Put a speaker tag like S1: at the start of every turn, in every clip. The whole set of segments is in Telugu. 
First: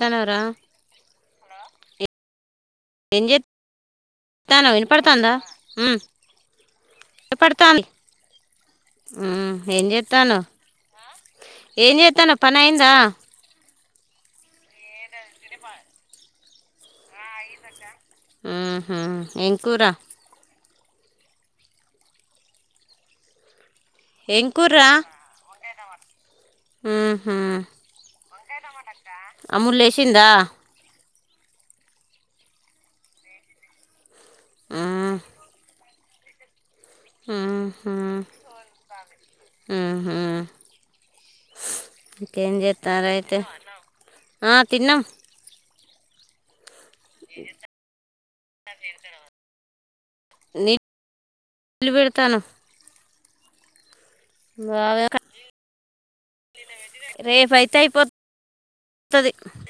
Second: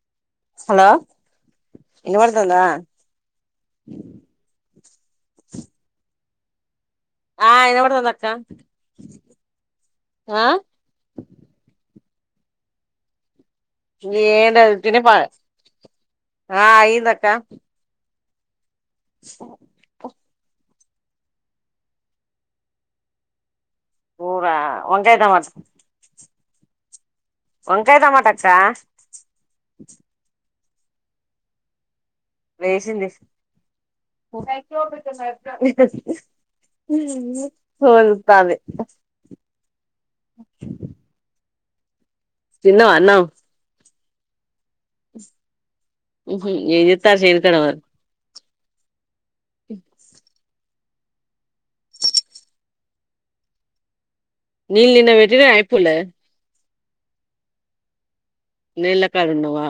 S1: త్తాన్నావ్ రా
S2: హలో
S1: ఏ
S2: ఇనబడుతుందా
S1: ఏం చేత్ త్తాన్నావ్ వినపడతాంద?
S2: ఆ
S1: ఇనపడతాంది
S2: ఇనబడుతుంది అక్క ఆ
S1: త్తన పనైందా
S2: ఏం లేదు ఉట్టినే పడి ఆ అయ్యిందక్క
S1: హ్మ్ ఏం కూర? ఏం
S2: కూరా? వంకాయ టమాట్
S1: హ్మ్
S2: టమాట అక్క
S1: అమ్ము లేసిందా?
S2: లేసింది
S1: ఉమ్,
S2: అ
S1: ఉహు, ఉహు.
S2: [unintelligible]
S1: ఏం
S2: తిన్నవా అన్నం
S1: జేత్తనారయితే ఆ తిన్నా
S2: ఏం చేస్త్ త్తార్ చేను కా డెవరు
S1: అదేనా
S2: ఎస్
S1: ళ్లు పెడతాను
S2: నీళ్ళు
S1: బాగా
S2: నిన్న పెట్టిన ఐ పోలే
S1: రేపైతే ఐపోత్
S2: నీళ్ల కాడున్నవా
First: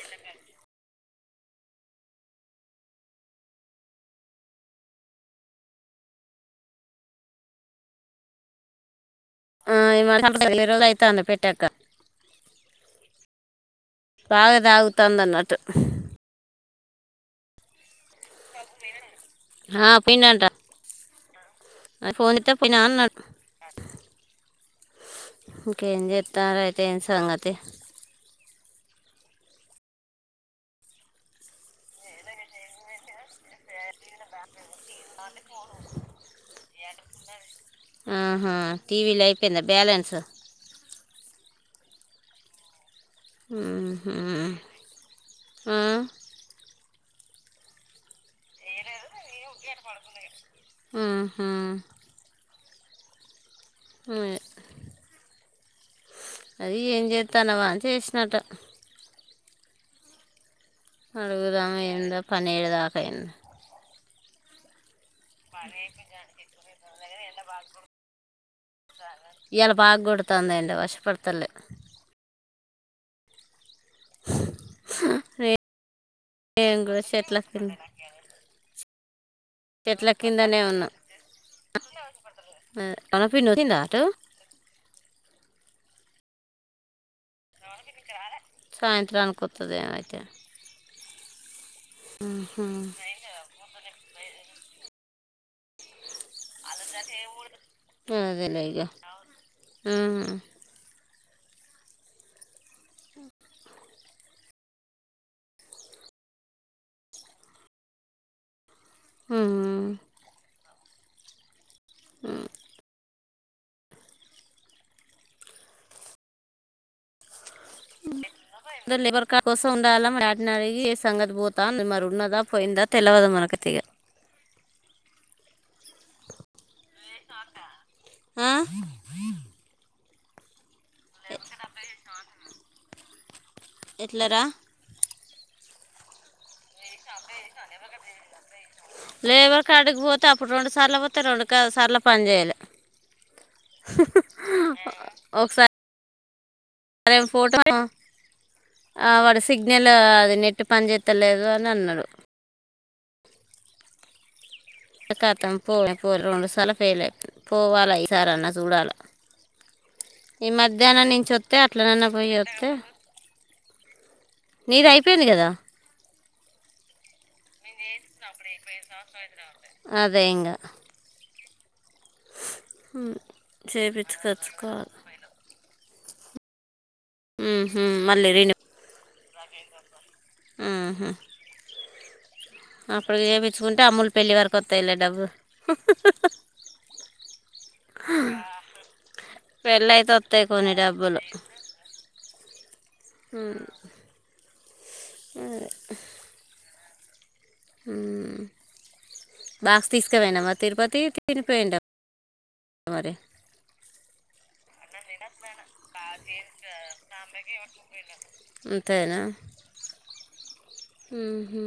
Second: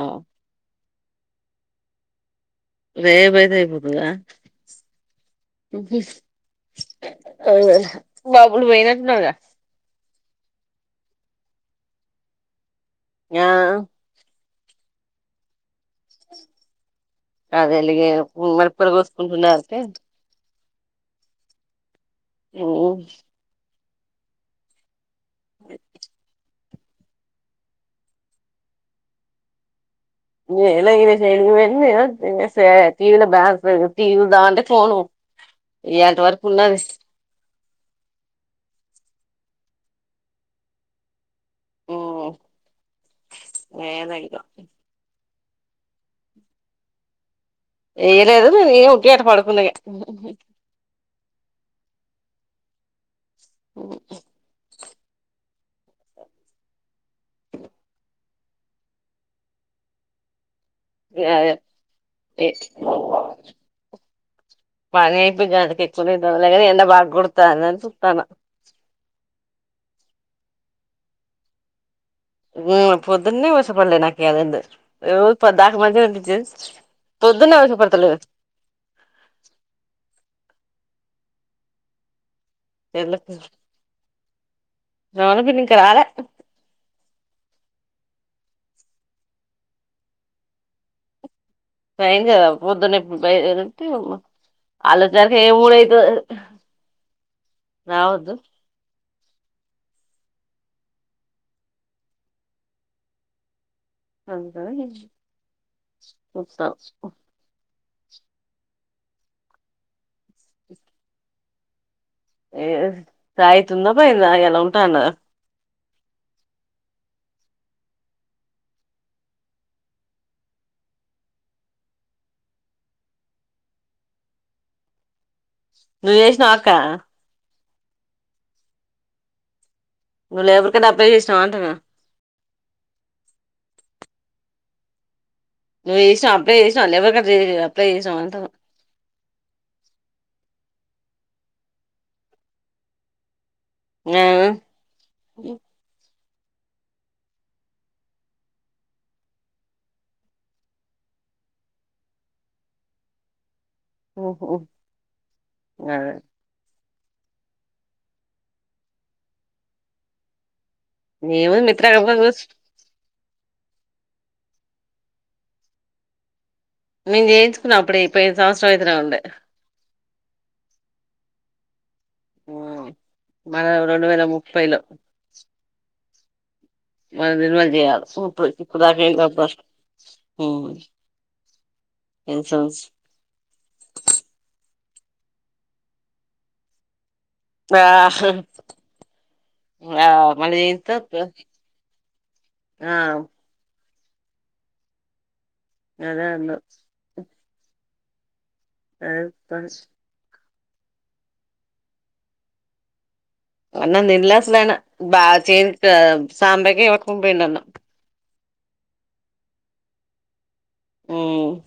S2: రేపైతే ఐపోతదా? ఆ బాబులు పోయినట్టున్నారు గా
S1: ఆ ఇరవై రోజులయితాంది పెట్టాక
S2: ఆ
S1: బాగా తాగుతాంది అన్నట్టు
S2: అదేలే ఇగ హ్మ్ మిరపకాయలు కోసుకుంటున్నారంటే
S1: ఆ, ఆ ఫోనెత్తకపోయినా అన్నాడు ఇంకేం చెత్తన్నారు ఐ ఏం సంగతి
S2: నంది టీవీలో బ్యాలెన్స్ లేదు టీవీ చూద్దాం అంటే ఫోను ఎంత వరకు ఉన్నది
S1: ఆహా టీవీలో అయిపోయిందా బ్యాలెన్సు
S2: ఉమ్
S1: ఉ
S2: ఏదో ఇగ
S1: హుమ్ ఆ
S2: ఏ ఇదు న ఉగ్గే అట్లా పడుకున్నది
S1: ఉహు.
S2: ఉ
S1: ఉయ్. అది ఏం చేస్తానవా చేసినట్
S2: అదే
S1: అడుగుదామ అయిందా
S2: ఏ
S1: పన్నేడుదాకా అయింది
S2: పని అయిపోయిగా అక ఎక్కువ ఎండ బాగ కుడతానుని చుతాను
S1: ఇయ్యాల బాగా కొడుతుందంది ఎండ వర్షపడతలే
S2: ఉమ్ పొదున్న వ కపడలే నాకు అ ఓ పొద్దకాలు మా ఆ
S1: నేను కూడా చెట్ల
S2: పొద్దున్న
S1: కింద
S2: ఆవపడతులే
S1: చెట్ల కిందనే ఉన్నాం
S2: ఎవల్ ధోలఫింద్ ఇంకా రాలే
S1: సాయంత్రానికొత్తది అయితే
S2: భయం కదా పొద్దున్న ఎప్పుడుంటే ఆలోచన హే ముదైతద్
S1: అదేలే ఇగా ఆహా ఇ
S2: [unintelligible]
S1: ఆ ఆ
S2: ఏ సాయితు ఉందా పనా ఎలా ఉంటా అన్న గా
S1: అరు లేబర్ కార్ కోసం ఉండాల మ వాటిన అడిగి సంగతి పోతా మరి ఉన్నదా పోయిందా తెలవదు మనకి ఇగ
S2: నువ్వు జేసినవ అక్క
S1: ఆ
S2: ను లేవ్ డబ్బు వేసేసినవా అంటున్న
S1: ఎట్లేరా
S2: ను ఎసినా అప్లయ్ జెస్
S1: లేబర్ కార్డుకి పోతే అప్పుడు రొండు సా సార్లు పోతే రెండు సార్లు పని జెయ్యాలే
S2: ఆ
S1: సరేం ఫోటో వాడు సిగ్నల్ అది నెట్టి పనిచత్తలేదు అని అన్నాడు
S2: ఓహోఓ
S1: కతా పో పో రండు స్ల ఫయిల్ పోవాలి ఈ సార అన్నా చూడాలి ఈ మధ్య దేనా నుంచి వస్తే
S2: ఏముంది మిత్రకం
S1: అట్లనన్న పోయి వస్తే నిధి ఐపోయింది కద
S2: మే తెకున్నా అప్పుడు ఇ సంవత్సరం అయితున్నా ఉండే
S1: రయంగా
S2: మన రెండు వేల ముప్పై లో
S1: చేపించుకొచ్చుకోవాలి
S2: మన
S1: మ్మ్,
S2: నిర్మాలు
S1: మ్మ్.
S2: చేయాలి
S1: మళ్ళీ రీని
S2: ఇప్పుడుకుడా బస్
S1: ఆహా
S2: ఇన్సూరెన్స్
S1: అప్పుడు ఏయించుకుంటే అమ్ములు పెళ్లి వరకు గుతైలే డబ్బు
S2: ఆ
S1: పెళ్ళి
S2: ఆ
S1: అయితే
S2: మ
S1: వస్తాయి కొన్ని డబ్బులు
S2: ఆ
S1: ఉమ్,
S2: అదే
S1: ఆ
S2: అ పస్
S1: తిరుపతి తినిపోయింట మరి
S2: అన్నం తిన్లా అస్సలు ఆయన బా చే సాంబకి ఎవకుం పోయిండు అన్నా
S1: అంతేన మ్ హు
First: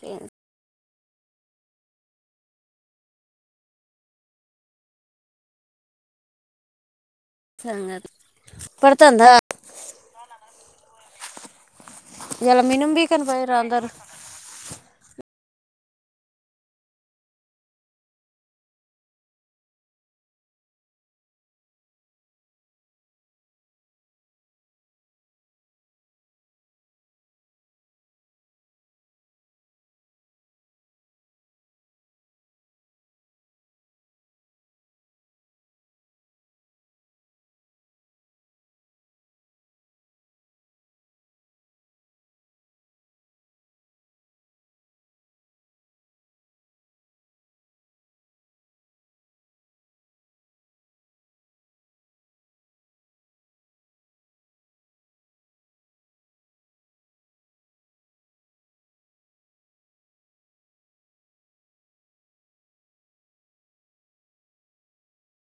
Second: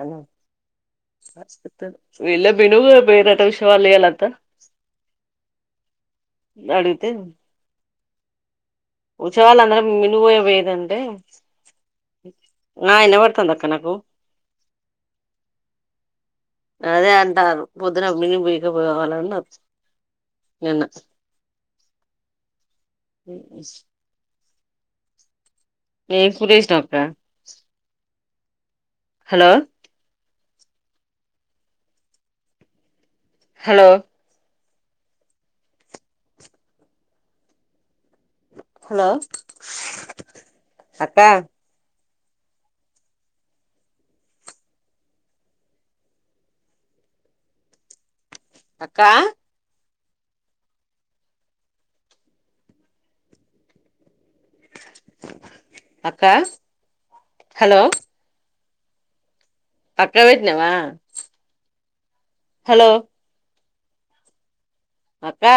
S2: అనా
S1: ఏం
S2: ఇలా బను బేరట విషవాలయాలంత నడితే
S1: సంగత్
S2: ఉచ్చే వాళ్ అం వినువయ వేదంటె
S1: ఇలా మినుం
S2: ఆ
S1: బీకని
S2: వినపడుతుంది
S1: పోయారు
S2: అక్క
S1: అందరు
S2: నాకు అదే అంటారు పొద్దున బిరిన పీక పోవాలన్నారు నిన్న మ్ మీ [unintelligible] హలో హలో హలో అక్క అక్కా అక్క హలో పక్కకుపెట్టినవా హలో అక్కా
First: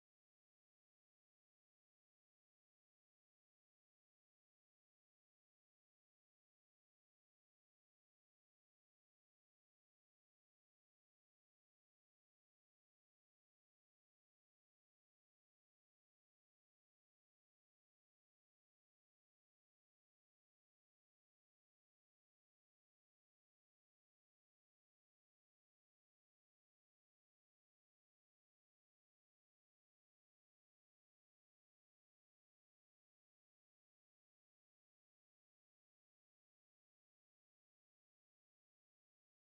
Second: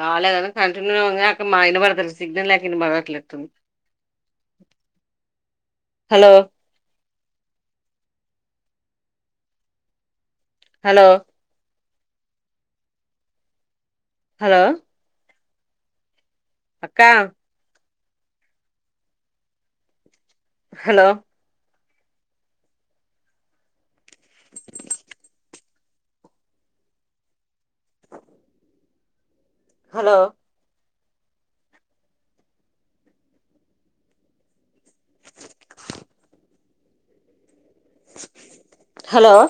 S2: రాలేద కంటిన్యూంగె అక్క మా ఇనపడతలే సిగ్నల్ లేక ఇనపడట్లెట్టుంది హలో హలో హలో అక్క హలో హలో హలో